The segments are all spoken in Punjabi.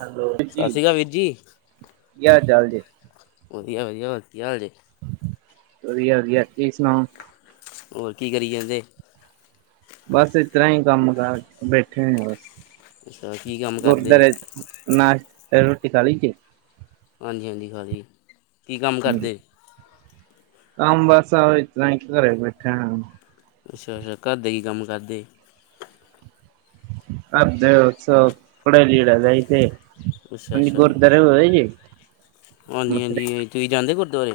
ਹੈਲੋ, ਸਤਿ ਜੀ ਸ਼੍ਰੀ ਅਕਾਲ ਵੀਰ ਜੀ ਕਿਆ ਹਾਲ -ਚਾਲ ਨੇ। ਵਧੀਆ- ਵਧੀਆ, ਹੋਰ ਕੀ ਹਾਲ ਜੇ। ਵਧੀਆ -ਵਧੀਆ, ਤੁਸੀ ਸੁਣਾਓ ਹੋਰ ਕੀ ਕਰੀ ਜਾਂਦੇ। ਬਸ ਇਤਰ੍ਹਾਂ ਹੀ ਕੰਮ ਕਾਰ, ਬੈਠੇ ਹੋਏ ਆਂ ਬਸ ਅੱਛਾ ਕੀ ਕੰਮ ਕਰਦੇ ਗੁਰਦਾਰੇ। ਨਾਸ਼ ਰੋਟੀ ਖਾਲੀ ਜੀ। ਹਾਂਜੀ- ਹਾਂਜੀ ਖਾ ਲੀ। ਕੰਮ ਬਸ ਆ, ਇਤਰ੍ਹਾਂ ਈ ਘਰੇ ਬੈਠਿਆ ਹੋਣਾ। ਅੱਛਾ -ਅੱਛਾ ਘਰ ਦੇ ਕੀ ਕੰਮ ਕਰਦੇ। ਘਰ ਦੇ ਬਸ ਕੱਪੜੇ ਲਿੜੇ ਦਾ ਈ ਤੇ। ਅੱਛਾ ਹਾਂਜੀ, ਅੱਛਾ ਗੁਰਦੁਆਰੇ ਹੋ ਆਏ ਜੀ। ਹਾਂਜੀ -ਹਾਂਜੀ, ਤੁਸੀਂ ਜਾਂਦੇ ਓ ਗੁਰਦੁਆਰੇ।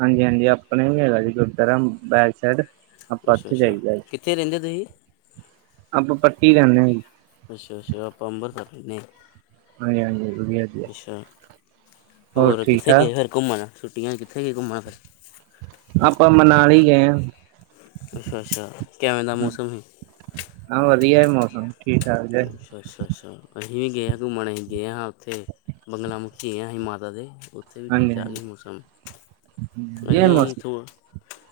ਹਾਂਜੀ -ਹਾਂਜੀ, ਆਪਣੇ ਵੀ ਹੈਗਾ ਜੀ ਗੁਰਦੁਆਰਾ ਬੈਰਸੈਡ। ਆਪਾਂ ਅੱਛਾ ਉੱਥੇ ਅੱਛਾ ਜਾਈਦਾ ਜੀ, ਕਿੱਥੇ ਰਹਿੰਦੇ ਤੁਸੀਂ ਆਪਾਂ ਪੱਕੀ ਰਹਿੰਦੇ ਆਂ ਜੀ। ਅੱਛਾ -ਅੱਛਾ, ਆਪਾਂ ਅੰਬਰਸ ਨੇ। ਹਾਂਜੀ -ਹਾਂਜੀ, ਵਧੀਆ ਜੀ। ਅੱਛਾ, ਹੋਰ ਕਿੱਥੇ ਠਾਕ ਗਏ ਫਿਰ ਘੁੰਮਣ, ਛੁੱਟੀਆਂ ਵਿੱਚ ਕਿੱਥੇ ਗਏ ਘੁੰਮਣ ਗਏ ਫਿਰ। ਆਪਾਂ ਮਨਾਲੀ ਗਏ ਹਾਂ। ਅੱਛਾ-ਅੱਛਾ, ਕਿਵੇਂ ਦਾ ਮੌਸਮ ਏ? ਹਾਂ, ਵਧੀਆ ਐ ਮੌਸਮ, ਠੀਕ-ਠਾਕ ਜਾ। ਅੱਛਾ-ਅੱਛਾ ਅਸੀਂ ਵੀ ਗਏ ਹਾਂ ਘੁੰਮਣ, ਅਸੀਂ ਗਏ ਹਾਂ ਉੱਥੇ ਬੰਗਲਾਮੁਖੀ ਗਏ ਅਸੀਂ ਮਾਤਾ ਦੇ ਉ ਉੱਥੇ ਵੀ ਹਾਂਜੀ ਠੀਕ-ਠਾਕ ਹਾਂਜੀ ਸੀ ਮੌਸਮ, ਵਧੀਆ ਅਸੀਂ ਮੌਸਮ ਇਥੋਂ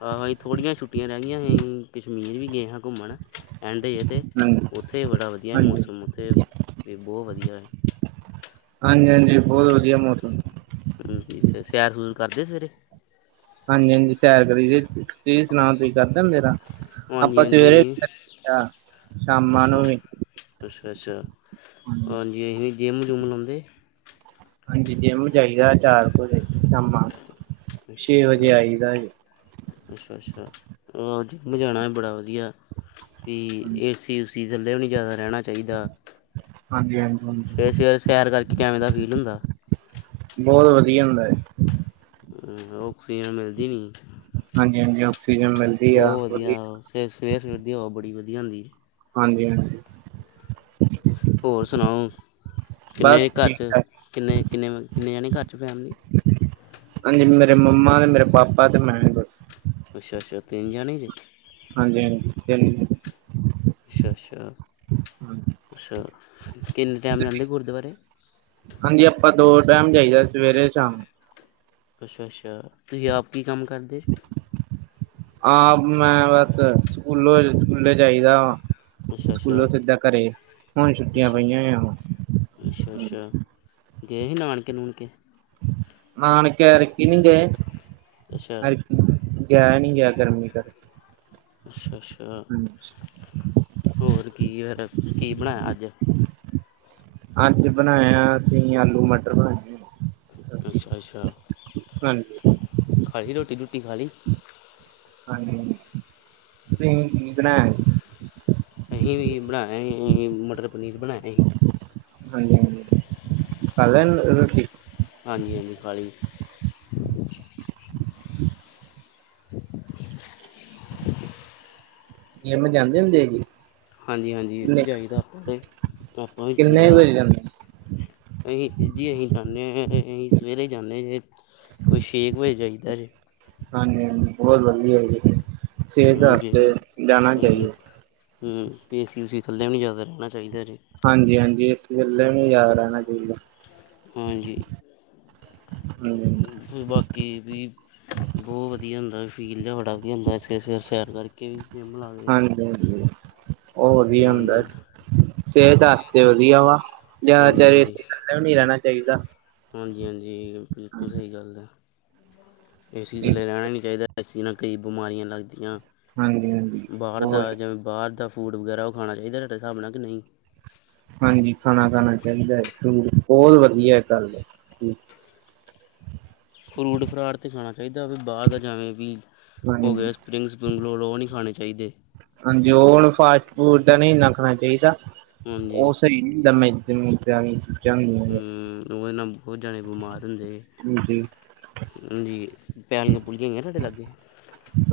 ਹਾਂ ਬਈ ਥੋੜੀਆਂ ਛੁੱਟੀਆਂ ਰਹਿੰਦੀਆਂ ਨੇ, ਕਸ਼ਮੀਰ ਵੀ ਗਏ ਹਾਂ ਘੁੰਮਣ। ਐਂਡਦੇ, ਏਥੇ ਹਾਂਜੀ ਉੱਥੇ ਬੜਾ ਵਧੀਆ ਹਾਂਜੀ ਮੌਸਮ, ਉੱਥੇ ਵੀ ਬਹੁ ਵਧੀਆ। ਹਾਂਜੀ, ਹਾਂਜੀ, ਬਹੁਤ ਵਧੀਆ ਮੌਸਮ। ਅ ਅੱਛਾ, ਸੈਰ-ਸੂਰ ਕਰਦੇ ਸਵੇਰੇ। ਹਾਂਜੀ-ਹਾਂਜੀ ਸੈਰ ਕਰੀਦੀ, ਤੁਸੀਂ ਸੁਣਾਓ ਤੁਸੀਂ ਕਰਦੇ ਹੁੁੁੰਦੇ ਸੈਰ, ਹਾਂਜੀ ਆਪਾਂ ਹਾਂਜੀ ਸਵੇਰੇ ਅਸੀਂ ਕਿਆ। ਅੱਛਾ, ਅ, ਅੱਛਾ- ਅੱਛਾ ਹਾਂਜੀ, ਅਸੀਂ ਜਿੰਮ-ਜੁੰਮ ਲਾਉਂਦੇ। ਹਾਂਜੀ, ਜਿੰਮ ਜਾਈਦਾ ਚਾਰ ਕ ਵਜੇ ਸ਼ਾਮਾਂ। ਅੱਛਾ- ਛੇ ਵਜੇ ਅੱਛਾ- ਆਈਦਾ ਜੀ ਅੱਛਾ- ਅੱਛਾ ਹੋਰ ਜਿੰਮ ਜਾਣਾ ਐ, ਬੜਾ ਵਧੀਆ। ਵੀ ਹਾਂਜੀ ਏਸੀ ਉਸੀ ਥੱਲੇ ਵੀ ਨਹੀਂ ਜ਼ਾਦਾ ਰਹਿਣਾ ਚਾਹੀਦਾ। ਹਾਂਜੀ ਸਵੇਰੇ- ਹਾਂਜੀ ਸਵੇਰੇ ਸੈਰ ਕਰਕੇ ਕਿਵੇਂ ਦਾ ਫੀਲ ਹੁੰਦਾ। ਬਹੁਤ ਵਧੀਆ ਹੁੰਦਾ। ਆਕਸੀਜਨ ਮਿਲਦੀ ਨਹੀਂ। ਹਾਂਜੀ, ਹਾਂਜੀ, ਆਕਸੀਜਨ ਮਿਲਦੀ ਆ। ਅਤੇ ਸਵੇਰ-ਸਵੇਰ ਦੀ ਹਵਾ ਬੜੀ ਵਧੀਆ ਹੁੰਦੀ। ਹਾਂਜੀ, ਹਾਂਜੀ। ਹੋਰ ਸੁਣਾਓ? ਬਸ ਕਿੰਨੇ ਘਰ ਠੀਕ ਚ ਠਾਕ ਕਿੰਨੇ, ਕਿੰਨੇ, ਕਿੰਨੇ ਜਾਣੇ ਘਰ 'ਚ ਫੈਮਲੀ। ਹਾਂਜੀ, ਮੇਰੇ ਮੰਮਾ ਤੇ, ਮੇਰੇ ਪਾਪਾ ਤੇ ਮੈਂ ਬਸ। ਅੱਛਾ, ਅੱਛਾ, ਤਿੰਨ ਜਾਣੇ ਜੇ। ਹਾਂਜੀ, ਹਾਂਜੀ। ਅੱਛਾ, ਅੱਛਾ, ਅੱਛਾ, ਕਿੰਨੇ ਟਾਈਮ ਜਾਂਦੇ ਗੁਰਦੁਆਰੇ? ਹਾਂਜੀ, ਆਪਾਂ ਦੋ ਟਾਈਮ ਜਾਈਦਾ ਸਵੇਰੇ, ਸ਼ਾਮ। ਅੱਛਾ, ਅੱਛਾ, ਤੁਸੀਂ ਆਪ ਕੀ ਕੰਮ ਕਰਦੇ? ਆਹ, ਮੈਂ ਬਸ ਸਕੂਲੋਂ ਸਕੂਲੇ ਜਾਈਦਾ ਵਾਂ। ਅੱਛਾ ਅੱਛਾ ਸਕੂਲੋਂ ਸਿੱਧਾ ਘਰੇ, ਹੁਣ ਛੁੱਟੀਆਂ ਅੱਛਾ ਪਈਆਂ। ਅੱਛਾ, ਅੱਛਾ, ਗਏ ਸੀ ਨਾਨਕੇ-ਨੂਣਕੇ? ਨਾਨਕੇ ਐਤਕੀ ਨਹੀਂ ਗਏ, ਅੱਛਾ ਐਰਕ। ਗਿਆ ਨਹੀਂ ਗਿਆ, ਗਰਮੀ ਕਰਕੇ। ਅੱਛਾ, ਅੱਛਾ, ਹੋਰ ਕੀ? ਫਿਰ, ਕੀ ਬਣਾਇਆ ਅੱਜ? ਅੱਜ ਬਣਾਇਆ, ਅਸੀਂ ਆਲੂ-ਮਟਰ ਬਣਾਏ। ਸਬਜ਼ੀ ਅੱਛਾ, ਅੱਛਾ, ਹਾਂਜੀ ਖਾਲੀ ਰੋਟੀ-ਰੂਟੀ ਖਾਲੀ? ਹਾਂਜੀ, ਤੁਸੀ ਕੀ ਬਣਾਇਆ? ਅਸੀਂ ਵੀ ਬਣਾਇਆ, ਹੀ ਮਟਰ ਪਨੀਰ ਬਣਾਇਆ ਹੀ। ਹਾਂਜੀ, ਹਾਂਜੀ, ਖਾਲੀ ਰੋਟੀ। ਹਾਂਜੀ, ਹਾਂਜੀ, ਖਾਲੀ। [unintelligible] ਛੇਤੀ-ਛੇਤੀ ਜਿਮ ਹੋਈ? ਜਿਮ ਜਾਂਦੇ ਹੁੰਦੇ ਹੀ। ਹਾਂਜੀ, ਹਾਂਜੀ, ਜਾਂਇਦਾ ਆਪਾਂ ਤੇ ਆਪਾਂ ਵੀ ਕਿੰਨੇ ਚਾਹੀਦਾ। ਵਜੇ ਜਾਂਦੇ ਅਹੀ ਜੀ, ਅਸੀਂ ਜਾਂਦੇ ਹਾਂ, ਅਸੀਂ ਸਵੇਰੇ ਜਾਂਦੇ ਹਾਂ ਜੀ। ਕੋਈ ਛੇ ਕੁ ਵਜੇ ਜਾਈਦਾ ਜੇ। ਹਾਂਜੀ, ਹਾਂਜੀ, ਬਹੁਤ ਵਧੀਆ ਹੈਗੀ ਸਿਹਤ ਜਿਮ ਵਾਸਤੇ ਜਾਣਾ ਹੂੰ ਚਾਹੀਦਾ। ਹੂੰ ਏਸੀ ਉਸੀ ਥੱਲਿਆਂ ਵੀ ਜ਼ਿਆਦਾ ਰਹਿਣਾ ਚਾਹੀਦਾ ਜੇ। ਹਾਂਜੀ, ਹਾਂਜੀ, ਇੱਥੇ ਵੱਲੇ ਵੀ ਯਾਦ ਰਹਿਣਾ ਚਾਹੀਦਾ। ਹਾਂਜੀ ਵਿ ਬਕ ਕਿ ਵੀ ਬਹੁਤ ਵਧੀਆ ਹੁੰਦਾ ਫੀਲ ਜਿਹਾ ਬੜਾ ਵਧੀਆ ਹੁੰਦਾ, ਇਸ ਸਿਰ ਸੈਰ ਕਰਕੇ। ਵੀ ਜਿਮ ਲਾ ਕੇ ਹਾਂਜੀ-ਹਾਂਜੀ, ਔ ਵਧੀਆ ਹੁੰਦਾ। ਹਾਂਜੀ ਹਾਂਜੀ ਸਿਹਤ ਵਾਸਤੇ ਵਧੀਆ ਵਾ ਹਾਂਜੀ ਜ਼ਿਆਦਾਤਰ ਏਸੀ ਥੱਲੇ ਵੀ ਨਹੀਂ ਰਹਿਣਾ ਚਾਹੀਦਾ। ਹਾਂਜੀ ਹਾਂਜੀ ਬਿਲਕੁਲ ਸਹੀ ਗੱਲ ਹੈ ਏਸੀ ਹਾਂਜੀ ਥੱਲੇ ਰਹਿਣਾ ਹੀ ਨਹੀਂ ਚਾਹੀਦਾ ਏਸੀ ਨਾਲ ਕਈ ਬਿਮਾਰੀਆਂ ਲੱਗਦੀਆਂ ਹਾਂਜੀ ਬਾਹਰ ਦਾ ਬਹੁਤ ਜਿਵੇਂ ਬਾਹਰ ਦਾ ਫੂਡ ਵਗੈਰਾ ਉਹ ਖਾਣਾ ਚਾਹੀਦਾ ਤੁਹਾਡੇ ਹਾਿਸਬ ਨਾਲ ਕਿ ਨਹੀਂ ਹਾਂਜੀ ਖਾਣਾ ਖਾਣਾ ਚਾਹੀਦਾ ਹੈ। ਫਰੂਟ ਬਹੁਤ ਵਧੀਆ ਗੱਲ ਫਰੂਟ, ਫਰਾਡ 'ਤੇ ਖਾਣਾ ਚਾਹੀਦਾ, ਵੀ ਬਾਹਰ ਦਾ ਜਿਵੇਂ ਵੀ ਹੋ ਹਾਂਜੀ ਗਿਆ ਸਪਰਿੰਗ-ਸਪਰਿੰਗ ਨਹੀਂ ਖਾ। ਖਾਣੇ ਚਾਹੀਦੇ, ਹਾਂਜੀ, ਉਹ ਹੁਣ ਫਾਸਟ-ਫੂਡ ਦਾ ਨਹੀਂ ਇੰਨਾ ਖਾਣਾ ਚਾਹੀਦਾ। ਹਾਂਜੀ ਉਹ ਸਹੀ [unintelligible] ਨੇ ਉਹਦੇ ਨਾਲ ਬਹੁਤ ਜਣੇ ਬਿਮਾਰ ਹੁੰਦੇ। ਹਾਂਜੀ ਹਾਂਜੀ, ਪਹਿਲੀਆਂ ਭੁੱਲੀਆਂ ਹੈਗੀਆਂ ਤੁਹਾਡੇ ਲਾਗੇ।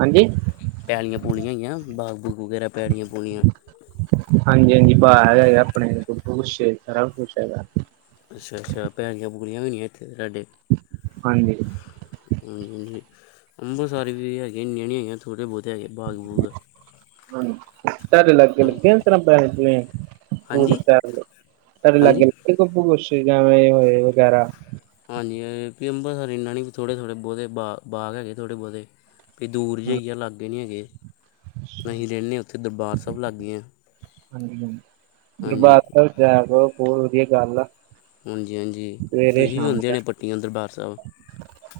ਹਾਂਜੀ ਪਿਆਲੀਆਂ-ਪੂਲੀਆਂ ਹੈਗੀਆਂ, ਬਾਗ-ਬੂਗ ਵਗੈਰਾ ਪਿਆਲੀਆਂ-ਪੂਲੀਆਂ। ਹਾਂਜੀ, ਹਾਂਜੀ, ਬਾਹਰ ਹੈਗਾ, ਆਪਣੇ ਬੱਬੂ, ਗੁੱਛੇ ਸਾਰਾ ਕੁਝ ਹੈਗਾ। ਅੱਛਾ, ਅੱਛਾ, ਪੈਲੀਆਂ-ਪੂਲੀਆਂ ਵੀ ਹੋਣੀਆਂ ਇੱਥੇ ਤੁਹਾਡੇ? ਹਾਂਜੀ, ਹ ਅੰਬਰ ਸਾਰ ਵੀ ਹੈਗੀਆਂ, ਇਨੀਆਂ ਨਹੀਂ ਹੈਗੀਆਂ। ਥੋੜੇ ਬਹੁਤ ਹੈ ਬਾਗ ਬੂਗ ਹਾਂਜੀ ਹਾਂਜੀ [inaudible] ਹਾਂਜੀ [inaudible] ਹਾਂਜੀ ਵੀ ਅੰਮ੍ਰਿਸਰ ਇੰਨਾ ਨਹੀਂ ਥੋੜ੍ਹੇ ਥੋੜ੍ਹੇ ਬਹੁਤੇ ਬਾਗ ਹੈਗੇ ਥੋੜ੍ਹੇ ਬਹੁਤੇ ਵੀ ਦੂਰ ਜਹੀ ਆ ਲਾਗੇ ਨਹੀਂ ਹੈਗੇ ਹਾਂਜੀ ਅਸੀਂ ਰਹਿੰਦੇ ਹਾਂ ਉੱਥੇ ਦਰਬਾਰ ਸਾਹਿਬ ਲਾਗੇ ਹਾਂ। ਹਾਂਜੀ ਹਾਂ ਹਾਂਜੀ ਦਰਬਾਰ ਸਾਹਿਬ ਕੋਲ ਬਹੁਤ ਵਧੀਆ ਗੱਲ ਆ। ਹਾਂਜੀ ਹਾਂਜੀ ਸਵੇਰੇ ਤੁਸੀਂ ਵੀ ਸ਼ਾਮ ਆਉਂਦੇ ਹੋ ਦਾ। ਨੇ ਪੱਟੀਆਂ ਦਰਬਾਰ ਸਾਹਿਬ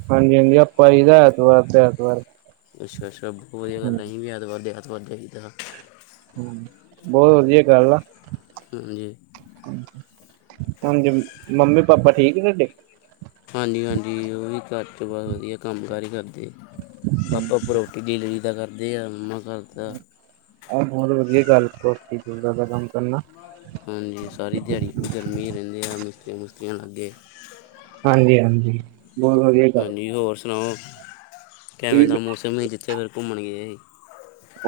ਹਾਂਜੀ ਹਾਂਜੀ ਆਪਾਂ ਹੀ ਐਤਵਾਰ ਤੇ ਐਤਵਾਰ ਅੱਛਾ ਅੱਛਾ ਬਹੁਤ ਵਧੀਆ ਗੱਲ ਹੈ। ਅਸੀਂ ਵੀ ਐਤਵਾਰ ਦੇ ਐਤਵਾਰ ਜਾਈਦਾ, ਹਮ ਬਹੁਤ ਵਧੀਆ ਗਲ ਆ ਹਾਂਜੀ ਹਾਂਜੀ ਮੰਮੀ ਪਾਪਾ ਠੀਕ ਤੁਹਾਡੇ ਹਾਂਜੀ ਹਾਂਜੀ ਉਹ ਵੀ ਘਰ ਚ ਬਹੁਤ ਵਧੀਆ ਕੰਮ ਕਾਰ ਹੀ ਕਰਦੇ ਆਪਾ ਪਰੋ ਲੀ ਤਾਂ ਕਰਦੇ ਆ ਮੰਮਾ ਕਰ ਇਹ ਹੋਰ ਵਧੀਆ ਗੱਲ ਸਦਾ ਕੰਮ ਕਰਨਾ ਹਾਂਜੀ ਸਾਰੀ ਦਿਹਾੜੀ ਵੀ ਗਰਮੀ ਰਹਿੰਦੀ ਆ ਮਿਸਤਰੀ ਮਿਸਤਰੀ ਲਗੇ ਹਾਂਜੀ ਹਾਂਜੀ ਬਹੁਤ ਵਧੀਆ ਗੱਲ ਹਾਂਜੀ ਹੋਰ ਸੁਣਾਓ ਕਿਵੇਂ ਦਾ ਮੌਸਮ ਸੀ ਜਿੱਥੇ ਫਿਰ ਘੁੰਮਣ ਗਏ ਸੀ।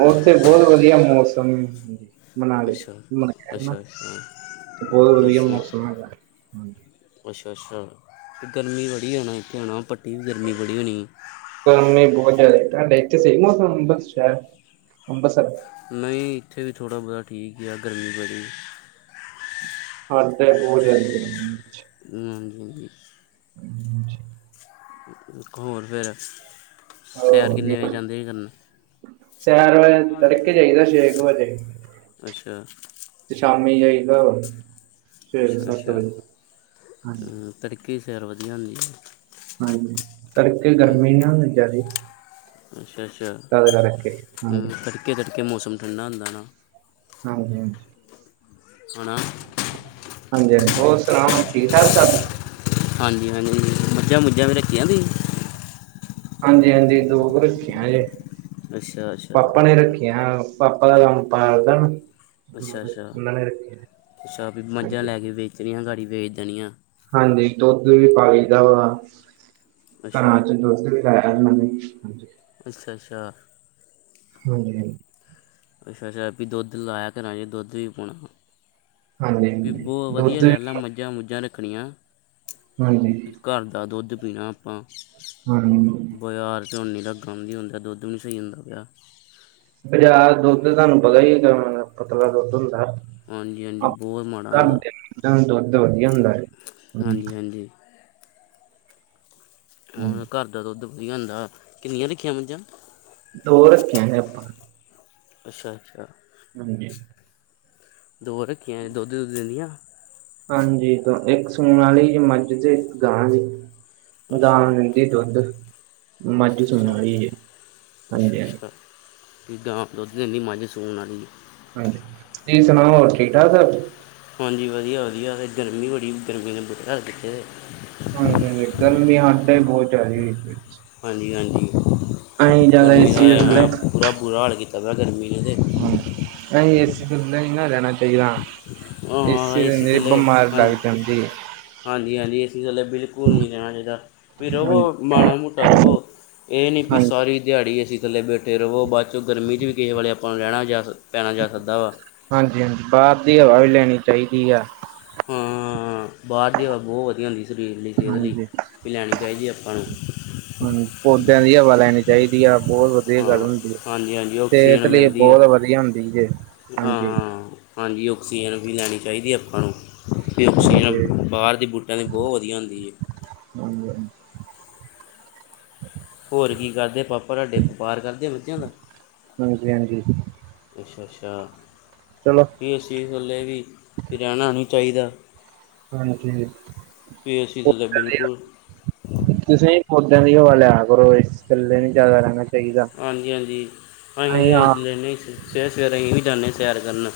ਉੱਥੇ ਬਹੁਤ ਵਧੀਆ ਮੌਸਮ ਹਾਂਜੀ ਮਨਾਲੀ ਅੱਛਾ ਅੱਛਾ ਅੱਛਾ ਬੋਤ ਵਧੀਆ ਅੱਛਾ ਮੌਸਮ ਹੈਗਾ ਅੱਛਾ ਅੱਛਾ ਗਰਮੀ ਬੜੀ ਹੋਣਾ ਇੱਥੇ ਹੋਣਾ ਭੱਟੀ ਵੀ ਗਰਮੀ ਬੜੀ ਹੋਣੀ ਗਰਮੀ ਬੋਤ ਜਯਦਾ ਤੁਹਾਡੇ ਏਥੇ ਸਾਹੀ ਮੌਸਮ ਅੰਬਰਸਰ ਨਹੀਂ ਇੱਥੇ ਥੋੜਾ ਬਹੁਤਾ ਠੀਕ ਗਿਆ ਗਰਮੀ ਬੜੀ [inaudible] ਹਮ ਹਜੀ ਹੋਰ ਫਿਰ ਸੈਰ ਕਿਨੇ ਵਜੇ ਜਾਂਦੇ ਕਰਨ ਸੈ ਤੜਕੇ ਜਾਈਦਾ ਛੇ ਕੁ ਵਜੇ ਅੱਛਾ ਤੇ ਸ਼ਾਮੀ ਜਾਈਗਾ ਵਾ ਸਵੇਰ ਅੱਛਾ ਸੱਤ ਅੱਛਾ ਵਜੇ ਹਾਂਜੀ ਹਮ, ਤੜਕੇ ਸੈਰ ਵਧੀਆ ਹੁੰਦੀ। ਹਾਂਜੀ ਸੜਕ ਹਾਂਜੀ ਗਰਮੀ ਹਾ ਜਾਦੀ ਅੱਛਾ ਅੱਛਾ ਹਮ, [inaudible] ਤੜਕੇ ਤੜਕੇ ਮੌਸਮ ਠੰਡਾ ਹੁੰਦਾ ਨਾ ਹਾਂਜੀ ਹਾਂ ਹਣਾ ਹਾਂਜੀ ਹਾਂਜੀ ਹੋਰ ਸੁਣਾਓ ਠੀਕ ਠਾਕ ਸ ਹਾਂਜੀ ਹਾਂਜੀ ਮੱਝਾਂ ਮੁੱਝਾਂ ਵੀ ਰੱਖੀਆਂ ਸੀ। ਹਾਂਜੀ ਹਾਂਜੀ ਦੋ ਕੁ ਰੱਖੀਆਂ ਜੇ ਅੱਛਾ ਅੱਛਾ ਪਾਪਾ ਨੇ ਰੱਖੀਆਂ ਪਾਪਾ ਦਾ ਕੰਮ ਪਾਲਦਾ ਅੱਛਾ ਅੱਛਾ ਉਹਨਾਂ ਨੇ ਰੱਖਿਆ ਅੱਛਾ ਵੀ ਮੱਝਾਂ ਹਾਂਜੀ ਲੈ ਕੇ ਵੇਚਣੀਆਂ ਗਾਡੀ ਵੇਚ ਦੇਣੀਆ ਹਾਂਜੀ ਦੁੱਧ ਵੀ ਪਾਈ ਦਾ ਵਾ ਅੱਛਾ ਘਰਾਂ ਚ ਦੁੱਧ ਵੀ [inaudible] ਅੱਛਾ ਅੱਛਾ ਹਾਂਜੀ ਹਾਂਜੀ ਅੱਛਾ ਅੱਛਾ ਵੀ ਦੁਧ ਲਾਇਆ ਕਰਾ ਚ ਦੁੱਧ ਵੀ ਪਉਣਾ ਹਾਂਜੀ ਏ ਹਾਂਜੀ ਬੋ ਵਧੀਆ ਦੁੱਧ ਵੀ ਗੱਲ ਆ ਮੱਝਾਂ ਮੁੱਝਾਂ ਰੱਖਣੀਆਂ ਹਾਂਜੀ ਘਰ ਦਾ ਦੁੱਧ ਪੀਣਾ ਆਪਾਂ ਹਾਂਜੀ ਬਾਜ਼ਾਰ ਝੋਨੇ ਦਾ ਕੰਮ ਨਹੀਂ ਹੁੰਦਾ ਦੁੱਧ ਨੀ ਸਹੀ ਹੁੰਦਾ ਪਿਆ ਬਾਜ਼ਾਰ ਦਾ ਦੁੱਧ ਤੁਹਾਨੂੰ ਪਤਾ ਹੀ ਕਿੰਨਾਪਤਲਾ ਦੁੱਧ ਹੁੰਦਾ ਹਾਂਜੀ ਹਾਂਜੀ ਬਹੁਤ ਮਾੜਾ ਹੁੰਦਾ। ਤੁਹਾਡੇ ਕੋਲ ਦੁੱਧ ਵਧੀਆ ਹੁੰਦਾ ਵਧੀਆ ਹੁੰਦਾ। ਹਾਂਜੀ ਹਾਂਜੀ ਹਾਂਜੀ ਘਰ ਦਾ ਦੁੱਧ ਵਧੀਆ ਹੁੰਦਾ ਹੈ ਤੁਸੀਂ ਨਹੀਂ ਰੱਖੀਆਂ ਦੋ ਰੱਖਿਆ ਹੈ ਆਪਾਂ ਅੱਛਾ ਅੱਛਾ ਹਾਂਜੀ ਦੋ ਰੱਖੀਆਂ ਦੁੱਧ ਦੁੱਧ ਦਿੰਦੀਆਂ ਹਾਂਜੀ ਇੱਕ ਸੁਣ ਵਾਲੀ ਮੱਝ ਇੱਕ ਗਾ ਏ ਗਾਂ ਅੱਛਾ ਦਿੰਦੀ ਹੈ ਦੁੱਧ ਤੇ ਮੱਝ ਅੱਛਾ ਸੂਣ ਅੱਛਾ ਵਾਲੀ ਹੈ। ਗਾਂ ਦੁੱਧ ਦਿੰਦੀ ਹੈ ਤੇ ਮੱਝ ਸੂਣ ਵਾਲੀ ਹਾਂਜੀ ਤੁਸੀਂ ਸੁਣਾਓ ਹੋਰ ਠੀਕ ਠਾਕ। ਹਾਂਜੀ ਵਧੀਆ ਵਧੀਆ ਅਤੇ ਗਰਮੀ ਬੜੀ ਗਰਮੀ ਦਿੱਤੇ ਹਾਂਜੀ ਹਾਂਜੀ ਗਰਮੀ ਸਾਡੇ ਬਹੁਤ ਜ਼ਿਆਦੀ ਹਾਂਜੀ ਹਾਂਜੀ ਗਰਮੀ ਏਸੀ ਦੇ ਥੱਲੇ ਦਾ ਪੂਰਾ ਬੁਰਾ ਹਾਲ ਕੀਤਾ ਪ ਗਰਮੀ ਨੇ ਏਸੀ ਥੱਲੇ ਨਹੀ ਰਹਿਣਾ ਚਾਹੀਦਾ ਹਾਂ ਹਾਂ ਦੇ ਏਸੀ ਅੰਦਰ ਥੱਲੇ ਬਿਮਾਰ ਹਾਂਜੀ ਲੱਗ ਜਾਂਦੀ ਹੈ ਹਾਂਜੀ ਹਾਂਜੀ ਅਸੀਂ ਥੱਲੇ ਬਿਲਕੁਲ ਨਹੀਂ ਰਹਿਣਾ ਚਾਹੀਦਾ ਰਵੋ ਹਾਂਜੀ ਮਾੜਾ ਮੁਟਾ ਰਵੋ ਇਹ ਨਹੀਂ ਵੀ ਹਾਂਜੀ ਸਾਰੀ ਦਿਹਾੜੀ ਏਸੀ ਥੱਲੇ ਬੈਠੇ ਰਵੋ ਬਾਕੀ ਸੋ ਗਰਮੀ ਚ ਵੀ ਕਿਸੇ ਵਾਲੇ ਆਪਾਂ ਨੂੰ ਆਪਾਂ ਨੂੰ ਪੈਣਾ ਜਾ ਸਕਦਾ ਹੈ। ਜਾ ਸਕਦਾ ਵਾ ਹਾਂਜੀ ਹਾਂਜੀ ਬਾਹਰ ਦੀ ਹਵਾ ਵੀ ਲੈਣੀ ਚਾਹੀਦੀ ਆ ਹਾਂ ਬਾਹਰ ਦੀ ਹਵਾ ਬਹੁਤ ਵਧੀਆ ਹੁੰਦੀ ਸਰੀਰ ਲਈ ਸਿਹਤ ਲਈ ਹਾਂਜੀ ਵੀ ਲੈਣੀ ਚਾਹੀਦੀ ਹੈ ਆਪਾਂ ਨੂੰ ਹਾਂਜੀ ਪੌਦਿਆਂ ਦੀ ਹਵਾ ਲੈਣੀ ਚਾਹੀਦੀ ਆ ਬਹੁਤ ਵੀਆ ਵਧੀਆ ਹਾਂ ਗੱਲ ਹੁੰਦੀ ਹੈ ਹਾਂਜੀ ਹਾਂਜੀ ਆਕਸੀਜਨ ਸਿਹਤ ਲਈ ਮਿਲਦੀ ਆ ਬਹੁਤ ਵਧੀਆ ਹੁੰਦੀ ਜ ਹਾਂ ਹਾਂਜੀ ਹਾਂ ਹਾਂਜੀ ਔਕਸੀਜਨ ਵੀ ਲੈਣੀ ਚਾਹੀਦੀ ਹੈ ਆਪਾਂ ਹਾਂਜੀ ਨੂੰ ਬਾਹਰ ਦੀ ਬੂਟਾਂ ਦੀ ਬਹੁਤ ਵਧੀਆ ਹੁੰਦੀ ਹੈ ਹਾਂ ਹੋਰ ਕੀ ਕਰਦੇ ਪਾਪਾ ਤੁਹਾਡੇ ਵਪਾਰ ਕਰਦੇ ਬੱਚਿਆਂ ਦਾ ਹਾਂਜੀ ਹਾਂਜੀ ਅੱਛਾ ਅੱਛਾ ਚਲੋ ਏਸੀ ਥੱਲੇ ਵੀ ਰਹਿਣਾ ਨਹੀਂ ਚਾਹੀਦਾ ਹਾਂਜੀ ਵੀ ਅਸੀਂ ਥੱਲੇ ਬਿਲਕੁਲ ਤੁਸੀਂ ਪੌਦਿਆਂ ਦੀ ਹਵਾ ਲਿਆ ਕਰੋ ਏਸੀ ਥੱਲੇ ਨੀ ਜ਼ਿਆਦਾ ਰਹਿੰਦਾ ਹਾਂਜੀ ਹਾਂਜੀ ਅਸੀਂ ਤੇ ਆਪ ਲੈਂਦੇ ਸਵੇਰੇ ਸਵੇਰੇ ਅਸੀਂ ਵੀ ਜਾਂਦੇ ਹ ਸੈਰ ਕਰਨ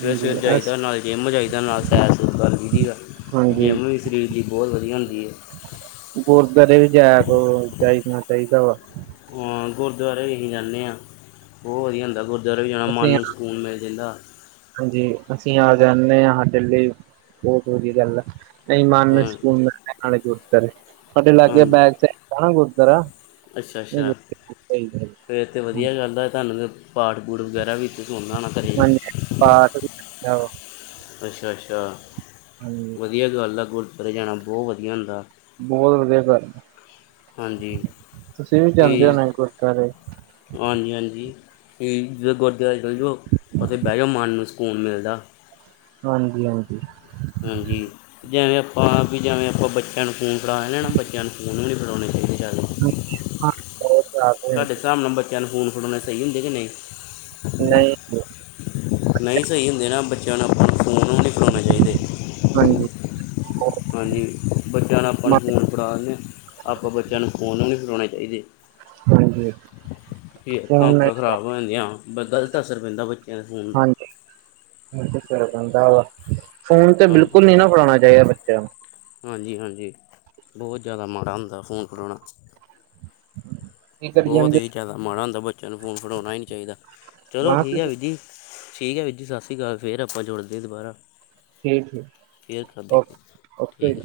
ਫਿਰ ਸਵੇਰੇ ਹਾਂਜੀ ਅਸ ਜਾਈਦਾ ਨਾਲ ਜਿੰਮ ਜਾਈਦਾ, ਨਾਲ ਸੈਰ ਸੂਰ ਕਰ ਆਈਦਾ। ਅਤੇ ਹਾਂਜੀ ਜਿਮ ਵੀ ਸਰੀਰ ਲਈ ਬਹੁਤ ਵਧੀਆ ਹੁੰਦੀ ਹੈ। ਗੁਰਦੁਆਰੇ ਵੀ ਜਾਏ ਆ ਕਰੋ, ਜਾਈ ਜਾਣਾ ਚਾਹੀਦਾ ਵਾ। ਹਾਂ ਗੁਰਦੁਆਰੇ ਵੀ ਅਸੀਂ ਜਾਂਦੇ ਹਾਂ ਬਹੁਤ ਵਧੀਆ ਹੁੰਦਾ ਗੁਰਦੁਆਰੇ ਵੀ ਜਾਣਾ ਅਸੀਂ ਮਨ ਸਕੂਨ ਮਿਲ ਜਾਂਦਾ ਹਾਂਜੀ ਅਸੀਂ ਆ ਜਾਂਦੇ ਹਾਂ ਸਾਡੇ ਲਈ ਬਹੁਤ ਵਧੀਆ ਗੱਲ ਆ ਨਹੀਂ ਮਨ ਨੂੰ ਹਾਂ ਸਕੂਨ ਮਿਲ ਜਾਂਦਾ ਹੈ ਗੁਰਦੁਆਰੇ ਜਾ ਕੇ ਸਾਡੇ ਗਵਾਂਡ ਹਾਂ ਵਿੱਚ ਹੀ ਹੈ ਗੁਰਦੁਆਰਾ ਅੱਛਾ ਅੱਛਾ ਫਿਰ ਤਾਂ ਵਧੀਆ ਚੱਲਦਾ ਤੁਹਾਨੂੰ ਪਾਠ ਪੂਠ ਵਗੈਰਾ ਵੀੱ ਸਣਂਦਾ ਹੋਣਾ ਘਰ ਹਾਂਜੀ ਪਾਠ ਵੀ ਆ ਅੱਛਾ ਅੱਛਾ ਹਾਂਜੀ ਵਧੀਆ ਗੱਲ ਆ ਗੁਰਦੁਆਰੇ ਜਾਣਾ ਬਹੁਤ ਵਧੀਆ ਹੁੰਦਾ। ਬਹੁਤ ਵਧੀਆ ਗੱਲ ਹਾਂਜੀ ਐ, ਤੁਸੀਂ ਵੀ ਜਾਂਦੇ ਹੋ ਨਾ ਗੁਰਦੁਆਰੇ। ਹਾਂਜੀ-ਹਾਂਜੀ ਜੀ, ਗੁਰਦੁਆਰੇ ਚੱਲ ਜਾਓ, ਉੱਥੇ ਬਹਿ ਜਾਓ ਮਨ ਨੂੰ ਸਕੂਨ ਮਿਲਦਾ। ਹਾਂਜੀ, ਹਾਂਜੀ। ਹਾਂਜੀ, ਜਿਵੇਂ ਆਪਾਂ ਵੀ ਜਿਵੇਂ, ਆਪਾਂ ਬੱਚਿਆਂ ਨੂੰ ਫੋਨ ਫੜਾ ਲੈਣਾ ਬੱਚਿਆਂ ਨੂੰ ਫੋਨ ਵੀ ਨਹੀਂ ਫੜਾਉਣੇ ਚਾਹੀਦੇ ਜਿਆਦਾ। [unintelligible] ਤੁਹਾਡੇ ਹਿਸਾਬ ਨਾਲ ਬੱਚਿਆਂ ਨੂੰ ਫ਼ਨ ਫੜੋਉਣੇ ਸਹੀ ਹੁੰਦੇ ਕਿ ਨਹੀਂ? ਨਹੀਂ, ਨਹੀਂ ਸਹੀ ਹੁੰਦੇ, ਨਾ ਬੱਚਿਆਂ ਨੂੰ ਆਪ ਫੋਨ ਨਹੀਂ ਫੜਾਉਣੇ ਚਾਹੀਦੇ। ਹਾਂਜੀ, ਹਾਂਜੀ ਬੱਚਿਆਂ ਨੂੰ ਆਪਾਂ ਨੂੰ ਮੈਂ- ਫੋਨ ਫੜਾ ਦਿੰਦੇ, ਹਾਂ ਆਪਾਂ ਬੱਚਿਆਂ ਨੂੰ ਫੋਨ ਨੂੰ ਨਹੀਂ ਫੜਾਉਣੇ ਚਾਹੀਦੇ। ਹਾਂਜੀ, ਅੱਖਾਂ ਫੋਨ ਨਹੀਂ, ਅੱਖਾਂ ਖਰਾਬ ਹੋ ਜਾਂਦੀਆਂ, ਗ਼ਲਤ ਅਸਰ ਪੈਂਦਾ ਬੱਚਿਆਂ ਦੇ ਫੋਨ ਦਾ। ਦਾ ਫੋਨ ਤੇ ਹਾਂਜੀ ਬਿਲਕੁਲ ਨੀ ਨਾ ਫੜ੍ਹਾਉਣਾ ਚਾਹੀਦਾ ਬੱਚਿਆਂ ਨੂੰ, ਹਾਂਜੀ, ਹਾਂਜੀ ਬਹੁਤ ਜ਼ਿਆਦਾ ਮਾੜਾ ਹੁੰਦਾ ਫ਼ੋਨ ਫੜਾਣਾ। ਕੀ ਕਰੀ ਬਹੁਤ ਜਾਂਦੇ ਹੀ ਜ਼ਿਆਦਾ ਮਾੜਾ ਹੁੰਦਾ, ਬੱਚਿਆਂ ਨੂੰ ਫੋਨ ਫੜੋਉਣਾ ਹੀ ਨਹੀਂ ਚਾਹੀਦਾ ਚਲੋ ਮੈਂ ਕਿਹਾ ਠੀਕ ਹੈ, ਤੁਸੀਂ ਵੀਰ ਜੀ। ਠੀਕ ਹੈ, ਵੀਰ ਜੀ ਸਤਿ ਸ੍ਰੀ ਅਕਾਲ ਫੇਰ ਆਪਾਂ ਜੁੜਦੇ ਦੁਬਾਰਾ। ਠੀਕ ਠੀਕ ਫੇਅਰ ਕਰਦੇ ਓਕੇ ਆਪ ਓਕੇ ਠੀਕ ਜੀ। ਹੈ,